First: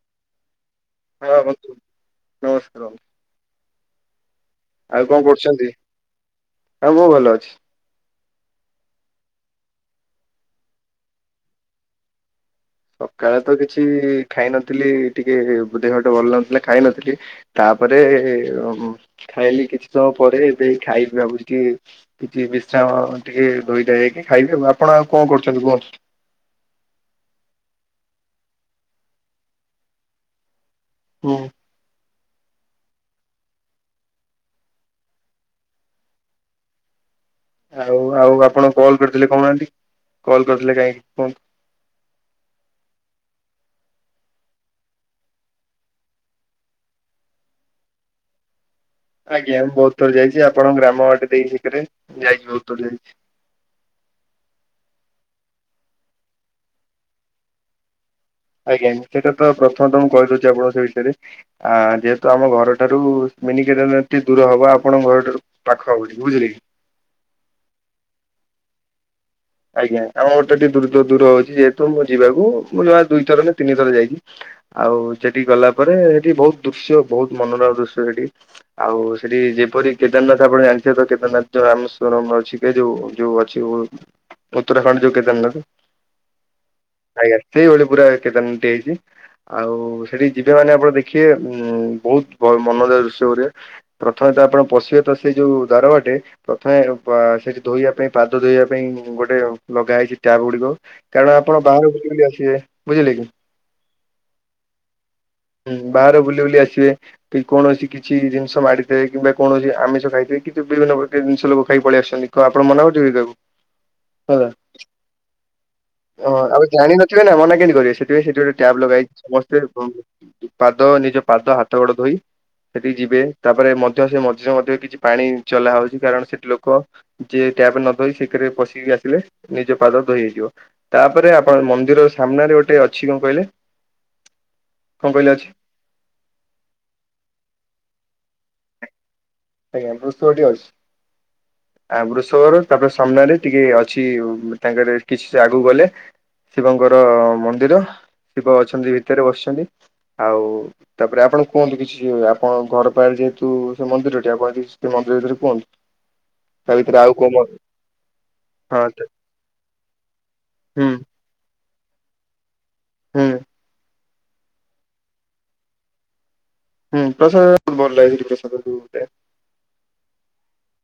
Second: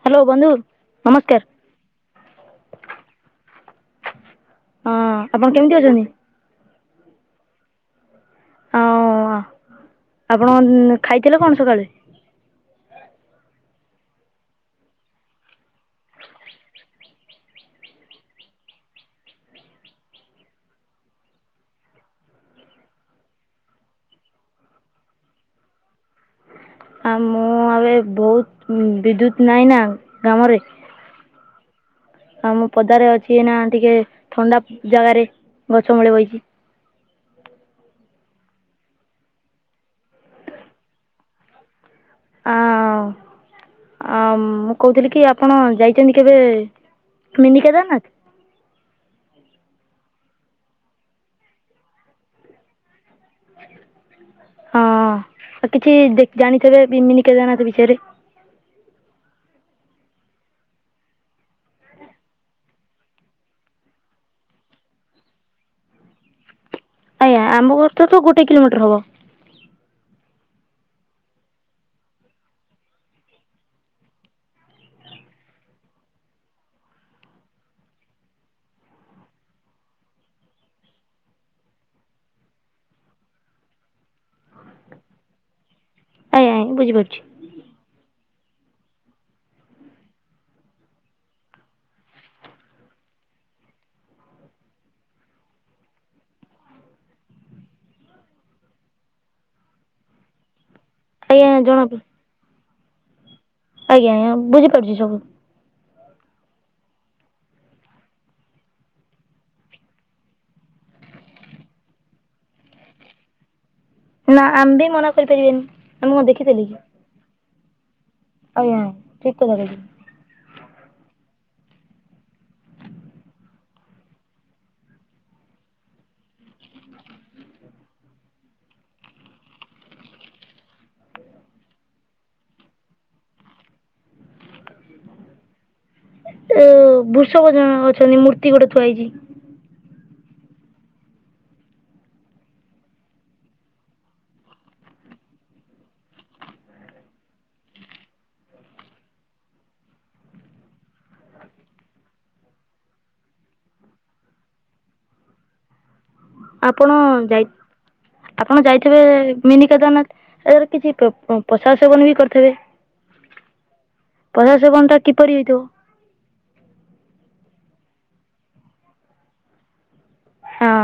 Hello ବନ୍ଧୁ। ହଁ ନମସ୍କାର ବନ୍ଧୁ ନମସ୍କାର ବନ୍ଧୁ। ହଁ ଆଉ କଣ ଆପଣ କରୁଛନ୍ତି କେମିତି ଅଛନ୍ତି ଆଉ ମୁଁ ଭଲ ଅଛି। ଆଉ ଆପଣ ଖାଇଥିଲେ କଣ ସକାଳେ? ସକାଳେ ତ କିଛି ଖାଇନଥିଲି ଟିକେ ଦେହଟା ଭଲ ନଥିଲା ଖାଇ ନଥିଲି। ତାପରେ ଖାଇଲି କିଛି ସମୟ ପରେ ଏବେ ଏଇ ଖାଇବି ଭାବୁଛି ଟିକେ କିଛି ବିଶ୍ରାମ ଟିକେ ଧୋଇଧୂଆ ହେଇକି ଖାଇବି ଆଉ। ଆପଣ ଆଉ କଣ କରୁଛନ୍ତି କୁହନ୍ତୁ? ଆଉ ମୁଁ ଏବେ ବହୁତ ବିଦ୍ୟୁତ୍ ନାହିଁ ନା ଗ୍ରାମରେ। ହୁଁ ଆଉ ମୁଁ ପଦାରେ ଅଛି ଏଇନା ଟିକେ ଥଣ୍ଡା ଜାଗାରେ ଗଛ ମୂଳେ ବଇଛି। ଆଉ ଆଉ ଆପଣ କଲ୍ କରିଥିଲେ କହୁନାହାନ୍ତି କଲ୍ କରିଥିଲେ କାହିଁକି କୁହନ୍ତୁ? ହ ଆ ମୁଁ କହୁଥିଲି କି ଆପଣ ଯାଇଛନ୍ତି କେବେ ମିନି କେଦାରନାଥ? ଆଜ୍ଞା ମୁଁ ବହୁତ ଥର ଯାଇଛି ଆପଣ ଗ୍ରାମ ବାଟେ ଦେଇ ଭିତରେ ଯାଇଛି ବହୁତ ଥର ଯାଇଛି। ହଁ ଆ କିଛି ଜାଣିଥିବେ ମିନି କେଦାରନାଥ ବିଷୟରେ? ଆଜ୍ଞା ଆଜ୍ଞା ସେଇଟା ତ ପ୍ରଥମତଃ ମୁଁ କହିଦଉଛି ଆପଣଙ୍କୁ ସେ ବିଷୟରେ। ଆ ଯେହେତୁ ଆମ ଘରଠାରୁ ମିନି କେଦାରନାଥ ଟିକେ ଦୂର ହବ ଆପଣଙ୍କ ଘରଠାରୁ। ପାଖ ଆଉଠି ବୁଝିଲେ କି। ଆଜ୍ଞା ଆମ ଘରଠାରୁ ତ ଗୋଟେ କିଲୋମିଟର ହବ। ଆଜ୍ଞା ଆମ ଘରଟା ଟିକେ ଦୂ ଦୂର ହେଉଛି ଯେହେତୁ ମୁଁ ଯିବାକୁ ମୁଁ ଯାହା ଦୁଇ ଥର ନା ତିନି ଥର ଯାଇଛି। ଆଉ ଚେଠିକି ଗଲା ପରେ ହେଟି ବହୁତ ଦୃଶ୍ୟ ବହୁତ ମନରୋମା ଦୃଶ୍ୟ ସେଠି। ଆଉ ସେଠି ଯେପରି କେଦାରନାଥ ଆପଣ ଜାଣିଥିବେ ତ କେଦାରନାଥ ଯୋଉ ରାମସ୍ଵରମ ଅଛି। ଏଯୋଉ ଯୋଉ ଅଛି ଉତ୍ତରାଖଣ୍ଡ ଯୋଉ କେଦାରନାଥ। କାଇଁ ବୁଝିପାରୁଛି। ଆଜ୍ଞା ସେଇଭଳି ପୁରା କେଦେରନାଥଟି ହେଇଛି। ଆଉ ସେଠିକି ଯିବେ ମାନେ ଆପଣ ଦେଖିବେ ଉଁ ବହୁତ ମନୋଜା ଦୃଶ୍ୟ ପରିକା। ପ୍ରଥମେ ତ ଆପଣ ପଶିବେ ତ ସେଇ ଯୋଉ ଦ୍ବାରବାଟେ ପ୍ରଥମେ ସେଠି ଧୋଇବା ପାଇଁ ପାଦ ଧୋଇବା ପାଇଁ ଗୋଟେ ଲଗା ହେଇଛି ଟ୍ୟାପ ଗୁଡିକ କାରଣ ଆଜ୍ଞା ଆପଣ ଜଣା ବାହାରକୁ କେମିତି ଆସିବେ ବୁଝିଲେ କି। ଆଜ୍ଞା ଆଜ୍ଞା ବୁଝି ପାରୁଛି ସବୁ। ହୁଁ ବାହାରୁ ବୁଲି ବୁଲି ଆସିବେ। କି କୌଣସି କିଛି ଜିନିଷ ମାଡିଦେବେ କିମ୍ବା କୌଣସି ଆମିଷ ଖାଇଥିବେ କିନ୍ତୁ ବିଭିନ୍ନ ପ୍ରକାର ଜିନିଷ ଲୋକ ଖାଇକି ପଳେଇ ଆସୁଛନ୍ତି। ତ ଆପଣ ମନା କ ଟିବି ଟାକୁ। ନା ଆମେ ବି ମନା କରିପାରିବେନି ଆମେ ମୁଁ ଦେଖିଥିଲେ କି? ସେ ନା ମନା କେମତି କରିବେ ସେଥିପାଇଁ ସେଠି ଗୋଟେ ଆଜ୍ଞା ଟାପ୍ ଲଗାଇଛି ଠିକ୍ କଥା ସମସ୍ତେ କହିଛନ୍ତି। [unintelligible] ପାଦ ନିଜ ପାଦ ହାତ ଗୋଡ ଧୋଇ। ସେଠିକି ଯିବେ ତାପରେ ମଧ୍ୟ ସେ ମଝିରେ ମଧ୍ୟ କିଛି ପାଣି ଚଲା ହଉଛି କାରଣ ସେଠି ଲୋକ ଯେ ଟ୍ୟାପ ନ ଧୋଇ ସେଥିରେ ପଶିକି ଆସିଲେ ନିଜ ପାଦ ଧୋଇ ହେଇଯିବ। ତାପରେ ଆପଣ ମନ୍ଦିର ସାମ୍ନାରେ ଗୋଟେ ଅଛି କଣ କହିଲେ? କଣ କହିଲେ ଅ ଏ ବୃଷଭ ଜଣେ ଅଛନ୍ତି ମୂର୍ତ୍ତି ଗୋଟେ ଥୁଆ ହେଇଚି। ଆଜ୍ଞା ବୃଷଭ ଟି ଅଛି। ଆ ବୃଷଭ ର ତାପରେ ସାମ୍ନାରେ ଟିକେ ଅଛି ତାଙ୍କର କିଛି ଆଗକୁ ଗଲେ। ଶିବଙ୍କର ମନ୍ଦିର ଶିବ ଅଛନ୍ତି ଭିତରେ ବସିଛନ୍ତି। ଆଉ ତାପରେ ଆପଣ କୁହନ୍ତୁ କିଛି ଆପଣ ଘର ପାଖ ଯେହେତୁ ସେ ମନ୍ଦିର ତା [unintelligible] ଆପଣ ଭିତରେ ଆଉ କୋଉ ମ ଯାଇ ଆପଣ ହଁ ଯାଇଥିବେ ମିନି କେଦାରନାଥ ଏରା ହୁଁ କିଛି ପ ପ ପ୍ରସାଦ ସେବନ ବି କରିଥିବେ। ହୁଁ। କୈଳାଶ [unintelligible] କିପରି ହେଇଥିବ? ହୁଁ ପ୍ରସାଦ ଭଲ [unintelligible] ପ୍ରସାଦ ଯୁ ଗୋଟେ। ହଁ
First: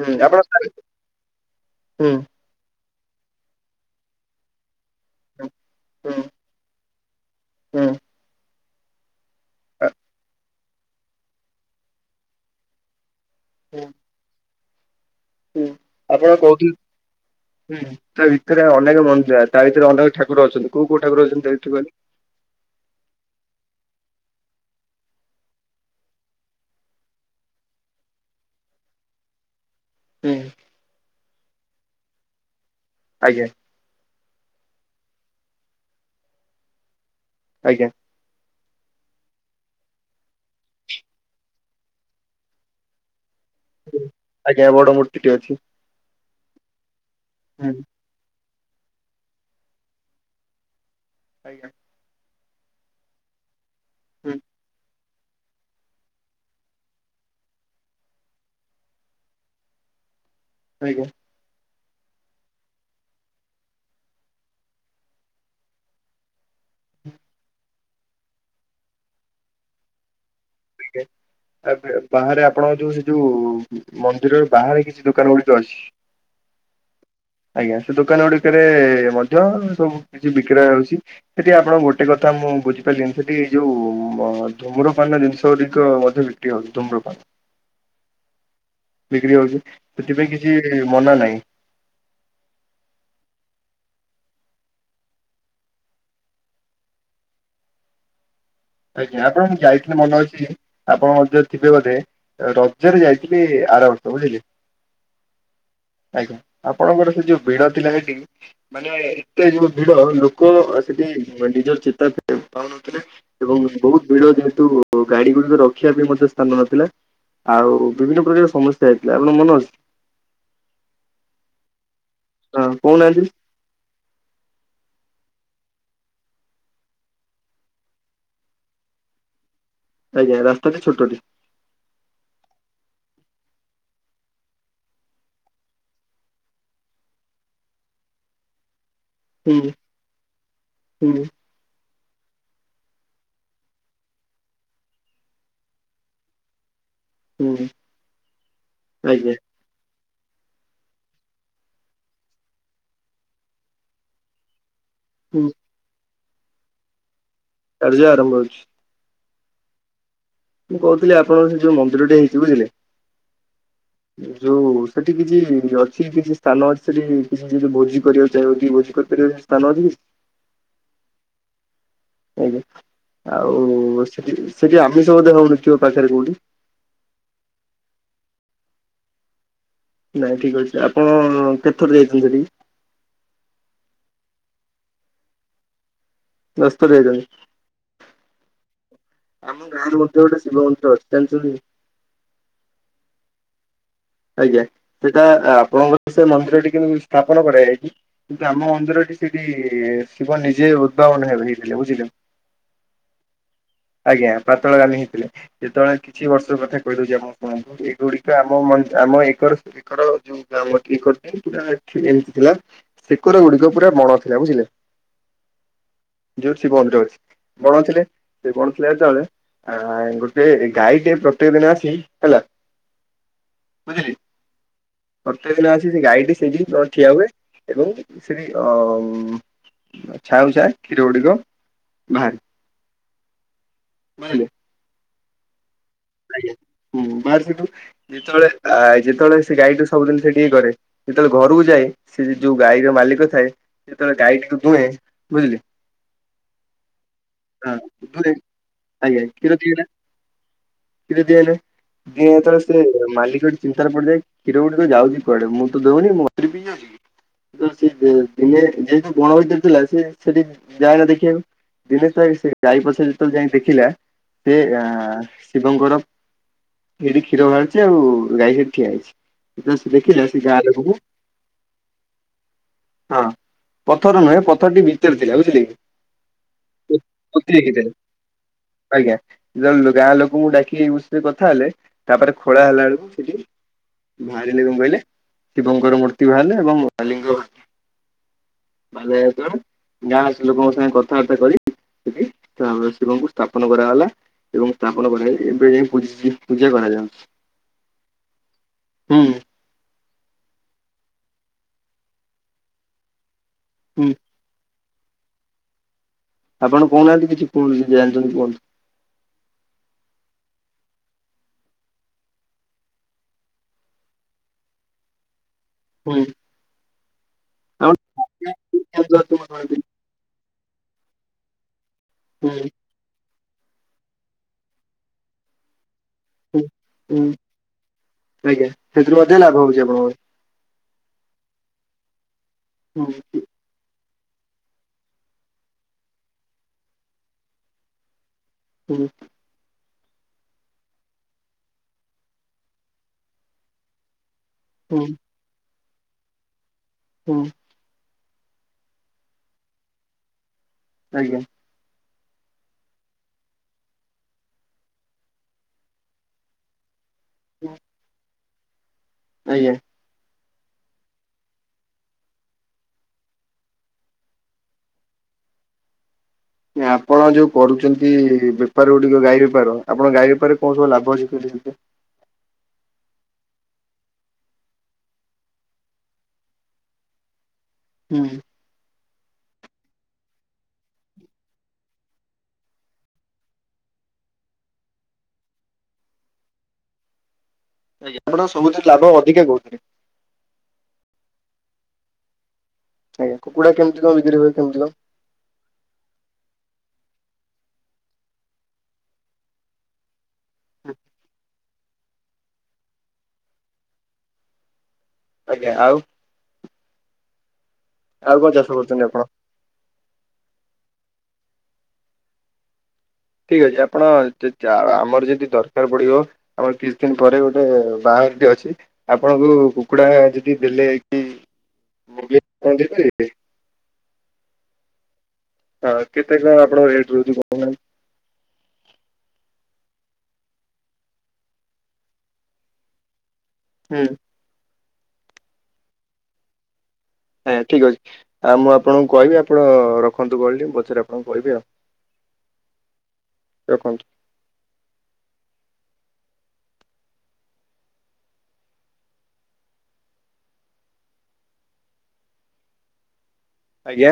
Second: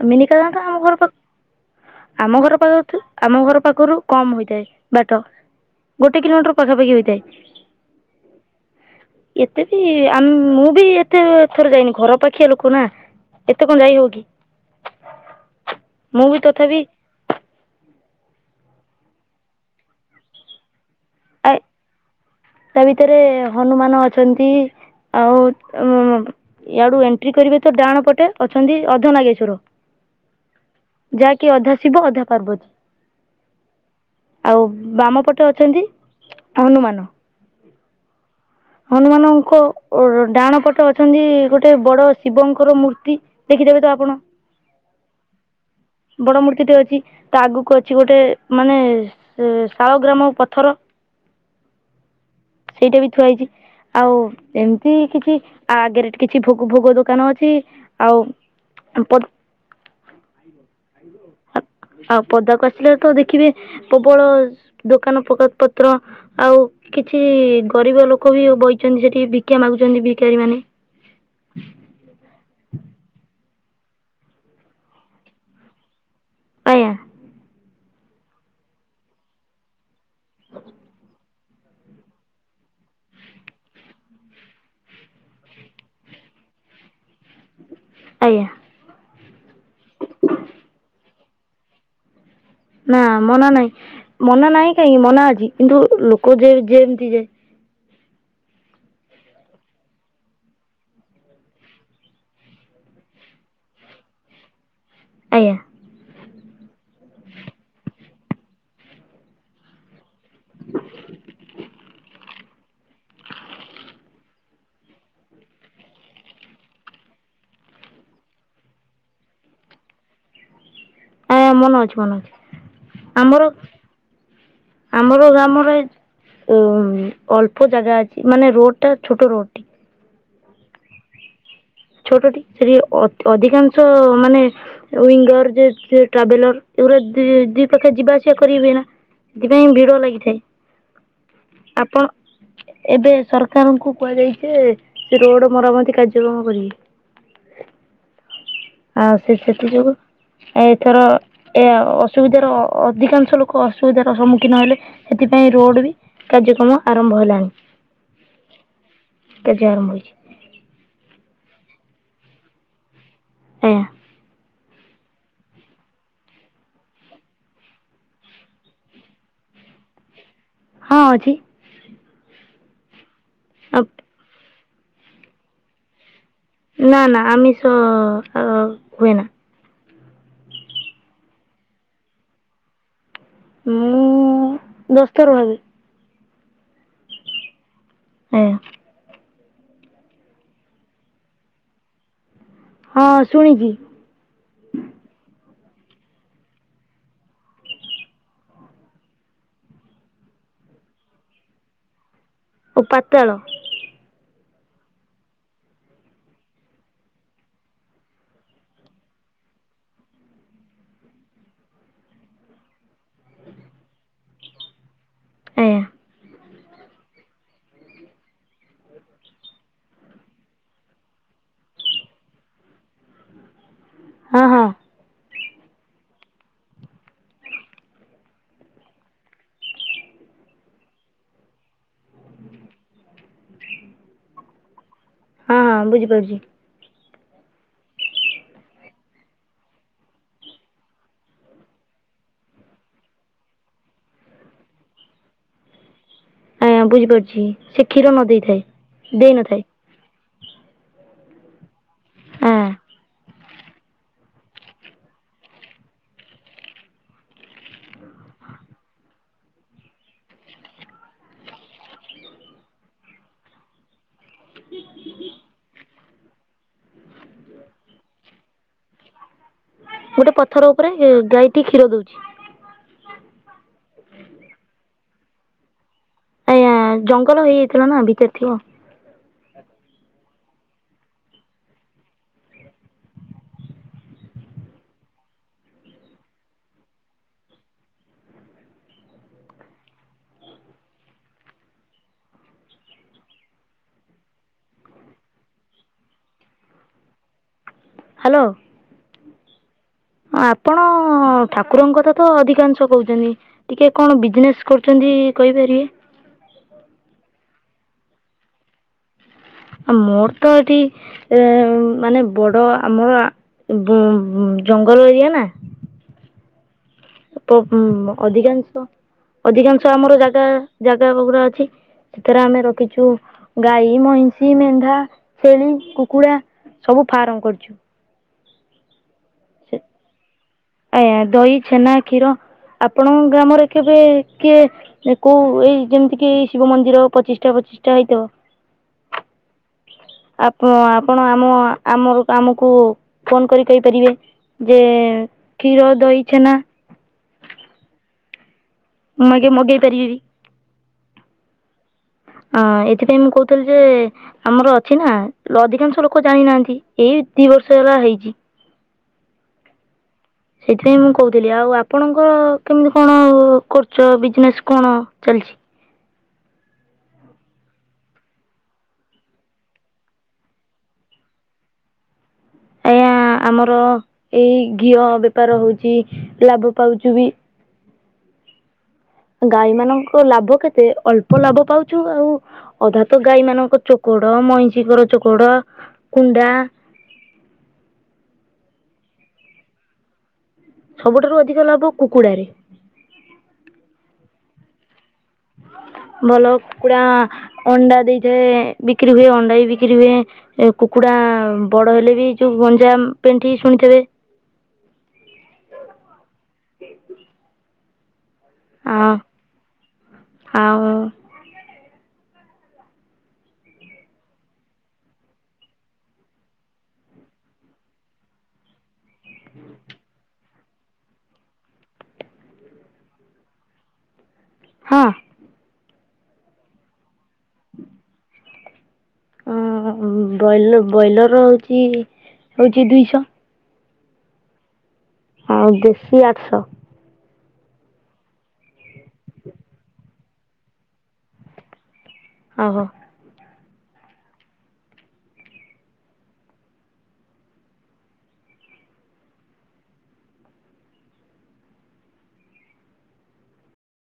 ହୁଁ ଆପଣ ମିନିକେନାଥ ଆମ ଘର ପା ହୁଁ ଆମ ଘର ପାଖ ଥି ଆମ ଘର ପାଖରୁ କମ ହୋଇଥାଏ। ବାଟ ଗୋଟେ ହୁଁ ହୁଁ କିଲୋମିଟର ପାଖାପାଖି ହୋଇଥାଏ। ଏତେ ବି ଆ ମୁଁ ବି ଏତେ ଥର ଯାଇନି ଘର ପାଖିଆ ଲୋକ ନା। ତ କ ହୁଁ ଯାଇ ହବ କି? ହୁଁ ମୁଁ ଆପଣ ବି ତଥାପି କହୁଥିଲେ ହୁଁ ତା ଭିତରେ ଅନେକ ମନ୍ଦି ତା ଭିତରେ ଅନେକ ଠାକୁର ଅଛନ୍ତି କୋଉ କୋଉ ଠାକୁର ଅଛନ୍ତି ତା ଭିତରେ କଇଲେ? ତା ଭିତରେ ହନୁମାନ ଅଛନ୍ତି ଆଉ ଉଁ ୟୀଆଡୁ ଏଣ୍ଟ୍ରି କରିବେ ତ ଡାହାଣ ପଟେ ଅଛନ୍ତି ଅର୍ଧ ନାଗେଶ୍ଵର। ହୁଁ ଯାହାକି ଅଧା ଶିବ ଅଧା ପାର୍ବତୀ। ଆଜ୍ଞା ଆଉ ବାମ ପଟେ ଅଛନ୍ତି ହନୁମାନ। ଆଜ୍ଞା। ହନୁମାନଙ୍କ ଅ ଡାହାଣ ପଟେ ଅଛନ୍ତି ଗୋଟେ ବଡ ଶିବଙ୍କର ମୂର୍ତ୍ତି। ଦେଖିଦେବେ ତ ଆପଣ। ଆଜ୍ଞା ବଡ ମୂର୍ତ୍ତି ଟେ ଅଛି। ବଡ ମୂର୍ତ୍ତି ଟେ ଅଛି ତା ହୁଁ ଆଗକୁ ଅଛି ଗୋଟେ ମାନେ ସେ ଶାଳ ଗ୍ରାମ ପଥର। ଆଜ୍ଞା। ସେଇଟା ବି ଥୁଆ ହେଇଛି ଆଉ ହୁଁ ଏମିତି କିଛି ଆ ଆଗରେ କିଛି ଭୋଗ ଭୋଗ ଦୋକାନ ଅଛି ଆଉ ପଟ ଆଜ୍ଞା। ଆ ଆଉ ପଦାକୁ ଆସିଲେ ତ ଦେଖିବେ ପ୍ରବଳ ଦୋକାନ ପତ୍ର। ଆଉ କିଛି ଗରିବ ଲୋକ ବି ବଇଛନ୍ତି ସେଠି ଭିକ୍ଷା ମାଗୁଛନ୍ତି ଭିକାରୀ ମାନେ। ଇଠେ। ଆ ବେ ବାହାରେ ଆପଣଙ୍କ ଯୋଉ ସେ ଯୋଉ ମନ୍ଦିରରେ ବାହାରେ କିଛି ଦୋକାନ ଗୁଡିକ ଅଛି। ଆୟା। ଆଜ୍ଞା ସେ ଦୋକାନ ଗୁଡିକରେ ମଧ୍ୟ ସବୁ କିଛି ବିକ୍ରୟ ହଉଛି। ସେଠି ଆପଣଙ୍କ ଗୋଟେ କଥା ମୁଁ ବୁଝିପାଲିନି ସେଠି ଏଇ ଯୋଉ ଉ ଧୁମ୍ରପାନ ଜିନିଷ ଦିକ ମଧ୍ୟ ବିକ୍ରି ହଉଛି ଧୁମ୍ରପାନ। ଆଜ୍ଞା। ବିକ୍ରି ହଉଛି ସେଥିପାଇଁ କିଛି ମନା ନାଇ। ନା ମନା ନାହିଁ ମନା ନାହିଁ କାହିଁକି ମନା ଅଛି କିନ୍ତୁ ଲୋକ ଯେ ଯେମତି ଯେ ଆଜ୍ଞା ଆପଣଁ ଯାଇଥିଲଥିଲେ ମନ ଅଛି ଆପଣ ଥିବେ ବୋଧେ ରଜରେ ଯାଇଥିଲି ଆର ବର୍ଷ ବୁଝିଲେ ଆଜ୍ଞା ଆଜ୍ଞା ଆପଣଙ୍କର ସେ ଯୋଉ ଭିଡ ଥିଲା ସେଠି ମାନେ ଏତେ ଯୋଉ ଭିଡ ଲୋକ ସେଠି ନିଜର ଚେତା ପାଉନଥିଲେ ଏବଂ ବହୁତ ଭିଡ ଯେହେତୁ ଗାଡି ଗୁଡିକ ରଖିବା ବି ମଧ୍ୟ ସ୍ଥାନ ନଥିଲା ଆଉ ବିଭିନ୍ନ ପ୍ରକାର ସମସ୍ୟା ହେଇଥିଲା ଆପଣ ମନୋଜ ଆଜ୍ଞା ମନେ ଅଛି ମନେ ହଁ ଅଛି କହୁନାହାନ୍ତି ଆମର ଆମର ଗ୍ରାମରେ ଉ ଅଳ୍ପ ଜାଗା ଅଛି ମାନେ ରୋଡ ଟା ଛୋଟ ରୋଡଟି ଆଜ୍ଞା ରାସ୍ତା ଛୋଟ ଟି ଛୋଟଟି ସେଠି ଅଧିକାଂଶ ମାନେ ୱିଙ୍ଗର ଯେ ଟ୍ରାଭେଲର ଏଗୁଡା ଦି ପାଖେ ଯିବା ଆସିବା କରିବେ ନା ସେଥିପାଇଁ ହୁଁ ଭିଡ ଲାଗିଥାଏ ହୁଁ ଆପଣ ଏବେ ସରକାରଙ୍କୁ କୁହାଯାଇଛି ସେ ରୋଡ ମରାମତି କାର୍ଯ୍ୟକ୍ରମ କରିବି ହୁଁ ଆଉ ଆଜ୍ଞା ସେ ସେଥି ଯୋଗୁଁ ଆ ଏଥର ଏ ଅସୁବିଧାର ଅଧିକାଂଶ ଲୋକ ଅସୁବିଧ ର ସମ୍ମୁଖୀନ ହେଲେ ହୁଁ। ସେଥିପାଇଁ ରୋଡ ବି କାର୍ଯ୍ୟକ୍ରମ ଆରମ୍ଭ ହେଲାଣି ଚାର୍ଯ୍ୟା ଆରମ୍ଭ ହଉଛି ଜରମଛି ମୁଁ କହୁଥିଲି ଆପଣଙ୍କ ସେ ଯୋଉ ମନ୍ଦିରଟେ ହେଇଛି ବୁଝିଲେ ଆଜ୍ଞା ଯୋଉ ସେଠି କିଛି ଅଛି କିଛି ସ୍ଥାନ ଅଛି ସେଠି କିଛିି ଭୋଜି କରିବାକୁ ଚାଁ କି ଭୋଜି କରିପାରିବା ତଲ ଜ ହଁ ଅଛି। ଆଜ୍ଞା ଆଉ ସେଠି ସେଠି ଆମିଷ ବୋଧେ ହଉନଥିବ ପାଖରେ କୋଉଠି। ନା ନା ଆମିଷ ହ ହୁଏନା। ନାଇଁ ଠିକ୍ ଅଛି ଆପଣ କେତେଥର ଯାଇଛନ୍ତି ସେଠିକି? ମୁଁ ଦଶଥର ଭାବେ। ଦଶଥର ଯାଇଚନ୍ତି। ହୁଁ। ଆମ ଗାଁରୁ ମଧ୍ୟ ଗୋଟେ ଶିବ ମନ୍ଦିର ଅଛି ଯାଣିଚନ୍ତି। ହଁ ଶୁଣିିଚି। ଆଜ୍ଞା ସେଟା ଆପଣଙ୍କର ସେ ମନ୍ଦିରଟି କେିତି ସ୍ଥାପନ କରାଯାଇଚି। କିନ୍ତୁ ଆମ ମନ୍ଦିରଟି ସେଇଠି ଶିବ ନିଜେ ଉଦ୍ଭାବନ ହେବେ ହେଇଥିଲେ ବୁଝିଲେ। ଓ ପଟାଳ। ଆଜ୍ଞା ପାତଳ ଗାଲି ହେଇଥିଲେ। ଯେତେବେଳେ କିଛି ବର୍ଷ କଥା କହିଦଉଚି ଆପଣ ଶୁଣନ୍ତୁ ଏଇଗୁଡିକ ଆମ ମା ଆମ ଏକର ଏକର ଯୋଉ ଗ୍ରାମକି କରିଚନ୍ତି ପୁରା ଏଖି ଏମିତି ଥିଲା। ସେକୁର ଗୁଡିକ ପୁରା ବଣ ଥିଲା ବୁଝିଲେ। ଆଜ୍ଞା। ଯଉଠି ଶିବ ମନ୍ଦିର ଅଛି ବଣଥିଲେ ସେ ବଣ ଥିଲା ଯେତେବେଳେ। ଆ ଗୋଟେ ଗାଈ ଟେ ପ୍ରତ୍ୟେକ ଦିନ ଆସି ହେଲା। ବୁଝିଲେ। ହଁ ହଁ ପ୍ରତେକ ଦିନ ଆସି ସେ ଗାଈଟି ସେଇଠି ପ୍ର ଠିଆ ହୁଏ ଏବଂ ସେଠି ଅ ଛାଉଁ ଛାଏ କ୍ଷୀର ଗୁଡିକ ବାହାରି। ବାଣିଲେ। ହଁ ହଁ ବୁଝିପାରୁଚି। ହୁଁ ବାହାରେ ସେଠୁ ଯେତବଳେ ଆ ଯେତବଳେ ସେ ଗାଈଠୁ ସବୁଦିନ ସେଠି ହି କରେ। ଯେତେବେଳେ ଘରକୁ ଯାଏ ସେ ଯୋଉ ଗାଈର ମାଲିକ ଥାଏ। ଯେତେବେଳେ ଗାଈଟିକୁ ଦୁହେଁ ବୁଝିଲେ। ଆଜ୍ଞା ବୁଝିପାରୁଛି ହଁ ସେ କ୍ଷୀର ନ ଦୂରେ ଦେଇଥାଏ ଆଜ୍ଞା କ୍ଷୀର ଦେଇନଥାଏ ଦିଏନା। କ୍ଷୀର ଦିଏନା ଦିଏ ଯେତବେଳେ ଆଁ ସେ ମାଲିକଟି ଚିନ୍ତାରେ ପଡିଯାଏ କ୍ଷୀର ଗୁଡିକ ଯାଉଚି କୁଆଡେ ମୁଁ ତ ଦୁହୁଁନି ମୋ ବାଛୁରୀ ପିଇ ଯାଉଚି କି? ତ ସିଏ ଦେ ଇଏ ଯେହେତୁ ବଣ ଭିତରେ ଥିଲା ସେ ସେଠି ଯାଏନା ଦେଖିବାକୁ। ଦିନସେ ଗାଈ ପଛରେ ଯେତେବେଳେ ଯାଇ ଦେଖିଲା ସେ ଆ ଶିବଙ୍କର ସେଇଠି କ୍ଷୀର ବାହାରୁଚି ଆଉ ଗାଈ ସେଠି ଠିଆ ହେଇଚି। ଗୋଟେ ପଥର ଉପରେ ହେ ଗାଈ ଟିକ କ୍ଷୀର ଦଉଚି। ହଁ ପଥର ନୁହେଁ ପଥରଟି ଭିତରେ ଥିଲା ବୁଝିଲେ କି। ଆଜ୍ଞା ଜଙ୍ଗଲ ପୋତି ହେଇଯାଇଥିଲା ଦେଇଥିଲେ ନା ଭିତେରେ ଥିବ। ଆଜ୍ଞା ଗାଁ ଲୋକଙ୍କୁ ଡାକି ଏ ବିଷୟରେ କଥା ହେଲେ ତାପରେ ଖୋଳା ହେଲା ବେଳକୁ ସେଠି ବାହାରିଲେ କଣ କହିଲେ ଶିବଙ୍କର ମୂର୍ତ୍ତି ବାହାରିଲେ ଏବଂ ଲଙ୍ଗ ବଲେ [unintelligible] ଗାଁ ସେ ଲୋକଙ୍କ ସାଙ୍ଗେ କଥାବାର୍ତ୍ତା କରି ସେଠି ତାପରେ ଶିବଙ୍କୁ ସ୍ଥାପନ କରାଗଲା। ଏବଂ ସ୍ଥାପନ କରାଯଏ ଏବେ ଯାଇ ପୂଜିଚି ପୂଜା କରାଯାଉଚି। ହ୍ୟାଲୋ। ହୁଁ। ଆପଣ ଠାକୁରଙ୍କ କଥା ତ ଅଧିକାଂଶ କହୁଚନ୍ତି ଟିକେ ହୁଁ କଣ ବିଜନେସ୍ କରୁଚନ୍ତି କହିପାରିବେ। ଆପଣ କହୁନାହାନ୍ତି କିଛି କୁଅ ନିଜେ ଜାଣିଚନ୍ତି କୁଅନ୍ତୁ। ଆ ମୋର୍ ତ ଏଠି ଏ ମାନେ ବଡ଼ ଆମର ଜଙ୍ଗଲ ଏରିଆ ନା। ହୁଁ। ହୁଁ ଅଧିକାଂଶ ଅଧିକାଂଶ ଆମର ଜାଗା ଜାଗା ଗୁଡା ଅଛି। ସେଥିରେ ଆମେ ରଖିଛୁ ଗାଈ, ମଇଁଷି, ମେଣ୍ଢା, ଛେଳି, କୁକୁଡ଼ା। ସବୁ ଫାର୍ମ କରିଛୁ। ଆଜ୍ଞା, ସେଥିରୁ ମଧ୍ୟ ଲାଭ ହଉଛି ଆପଣଙ୍କ। ଆଜ୍ଞା, ଦହି ଛେନା କ୍ଷୀର ହୁଁ ଆପଣଙ୍କ ଗ୍ରାମରେ କେବେ କିଏ କୋଉ ଏଇ ଯେମିତି କି ଶିବ ମନ୍ଦିର ପଚିଶ ଟା ପଚିଶ ଟା ହେଇଥିବ। ହୁଁ ଉଁ। ଆପ ଆପଣ ଆମ ଆମ ଆମକୁ ଫୋନ କରି କହିପାରିବେ? ଯେ ହୁଁ କ୍ଷୀର, ଦହି, ଛେନା। ହଁ ଅଁ। [unintelligible] ଆଜ୍ଞା। ଅଁ ଏଥିପାଇଁ ମୁଁ କହୁଥିଲି ଯେ ଆମର ଅଛି ନା ଅଧିକାଂଶ ଲୋକ ଜାଣିନାହାନ୍ତି। ଏଇ ଦି ବର୍ଷ ହେଲା ହେଇଛି। ଆଜ୍ଞା। ସେଇଥିପାଇଁ ମୁଁ କହୁଥିଲି, ଆଉ ଆପଣଙ୍କର କେମିତି କଣ କରଚ ବିଜନେସ୍ କଣ ଚାଲିଛି? ଆପଣ ଯୋଉ କରୁଛନ୍ତି ବେପାର ଗୁଡିକ ଗାଈ ବେପାର, ଆପଣ ଗାଈ ବେପାରରେ କଣ ସବୁ ଲାଭ ଅଛି? ଆଜ୍ଞା ଆମର ଏଇ ଘିଅ ବେପାର ହଉଛି ଲାଭ ପାଉଛୁ ବି। ହୁଁ ଉଁ। ଗାଈ ମାନଙ୍କ ଲାଭ କେତେ ଅଳ୍ପ ଲାଭ ପାଉଛୁ ଆଉ ଅଧା ତ ଗାଈ ମାନଙ୍କ ଚୋକଡ, ମଇଁଷିଙ୍କର ଚୋକଡ, କୁଣ୍ଡା [unintelligible] ସବୁଥି ଲାଭ ଅଧିକା କଉଥିରେ? ସବୁଠାରୁ ଅଧିକ ଲାଭ କୁକୁଡାରେ। ଆଜ୍ଞା, କୁକୁଡ଼ା କେମତି କ ବିକି ହ କେମତି କ? ଭଲ କୁକୁଡ଼ା ଅଣ୍ଡା ଦେଇଥାଏ ବିକ୍ରି ହୁଏ, ଅଣ୍ଡା ବି ବିକ୍ରି ହୁଏ। ଏ କୁକୁଡ଼ା ବଡ଼ ହେଲେ ବି ଯୋଉ ଗଞ୍ଜା ପେଣ୍ଠି ଶୁଣିଥିବେ। ଆଜ୍ଞା ଆଉ ଆଉ କଣ ଚା ହଁ ହଁ ଆଉ ଠିକ୍ ଅଛି, ଆପଣ ଆଉ ଆମର ଯଦି ଦରକାର୍ ପଡ଼ିବ? ଆମର କିଛି ଦିନ ପରେ ଗୋଟେ ବାହାଘରଟି ଅଛି। ଆପଣଙ୍କୁ କୁକୁଡ଼ା ଯଦି ଦେଲେ କି ମଗେ -ମଗେଇବେ। ହଁ ହଁ କେତେ କଣ ଆପଣ ରେଟ୍ ରୋହୁଛି କୋଣ -କୋଣମ୍। ହ ବଇଲ ବଇଲର୍ ହୋଉଚି ହୋଉଛି ଦୁଇଶ। ହୁଁ ଆଉ ଦେଶି ଆଠଶ। ହଁ, ଠିକ୍ ଅଛି। ଆଉ ମୁଁ ଆପଣଙ୍କୁ କହିବି ଆପଣ ରଖନ୍ତୁ ବଲ୍ ଟି ମୁଁ ପଛରେ ଆପଣଙ୍କୁ କହିବି ଆ ଓହୋ ଦେଖନ୍ତୁ ଆଜ୍ଞା।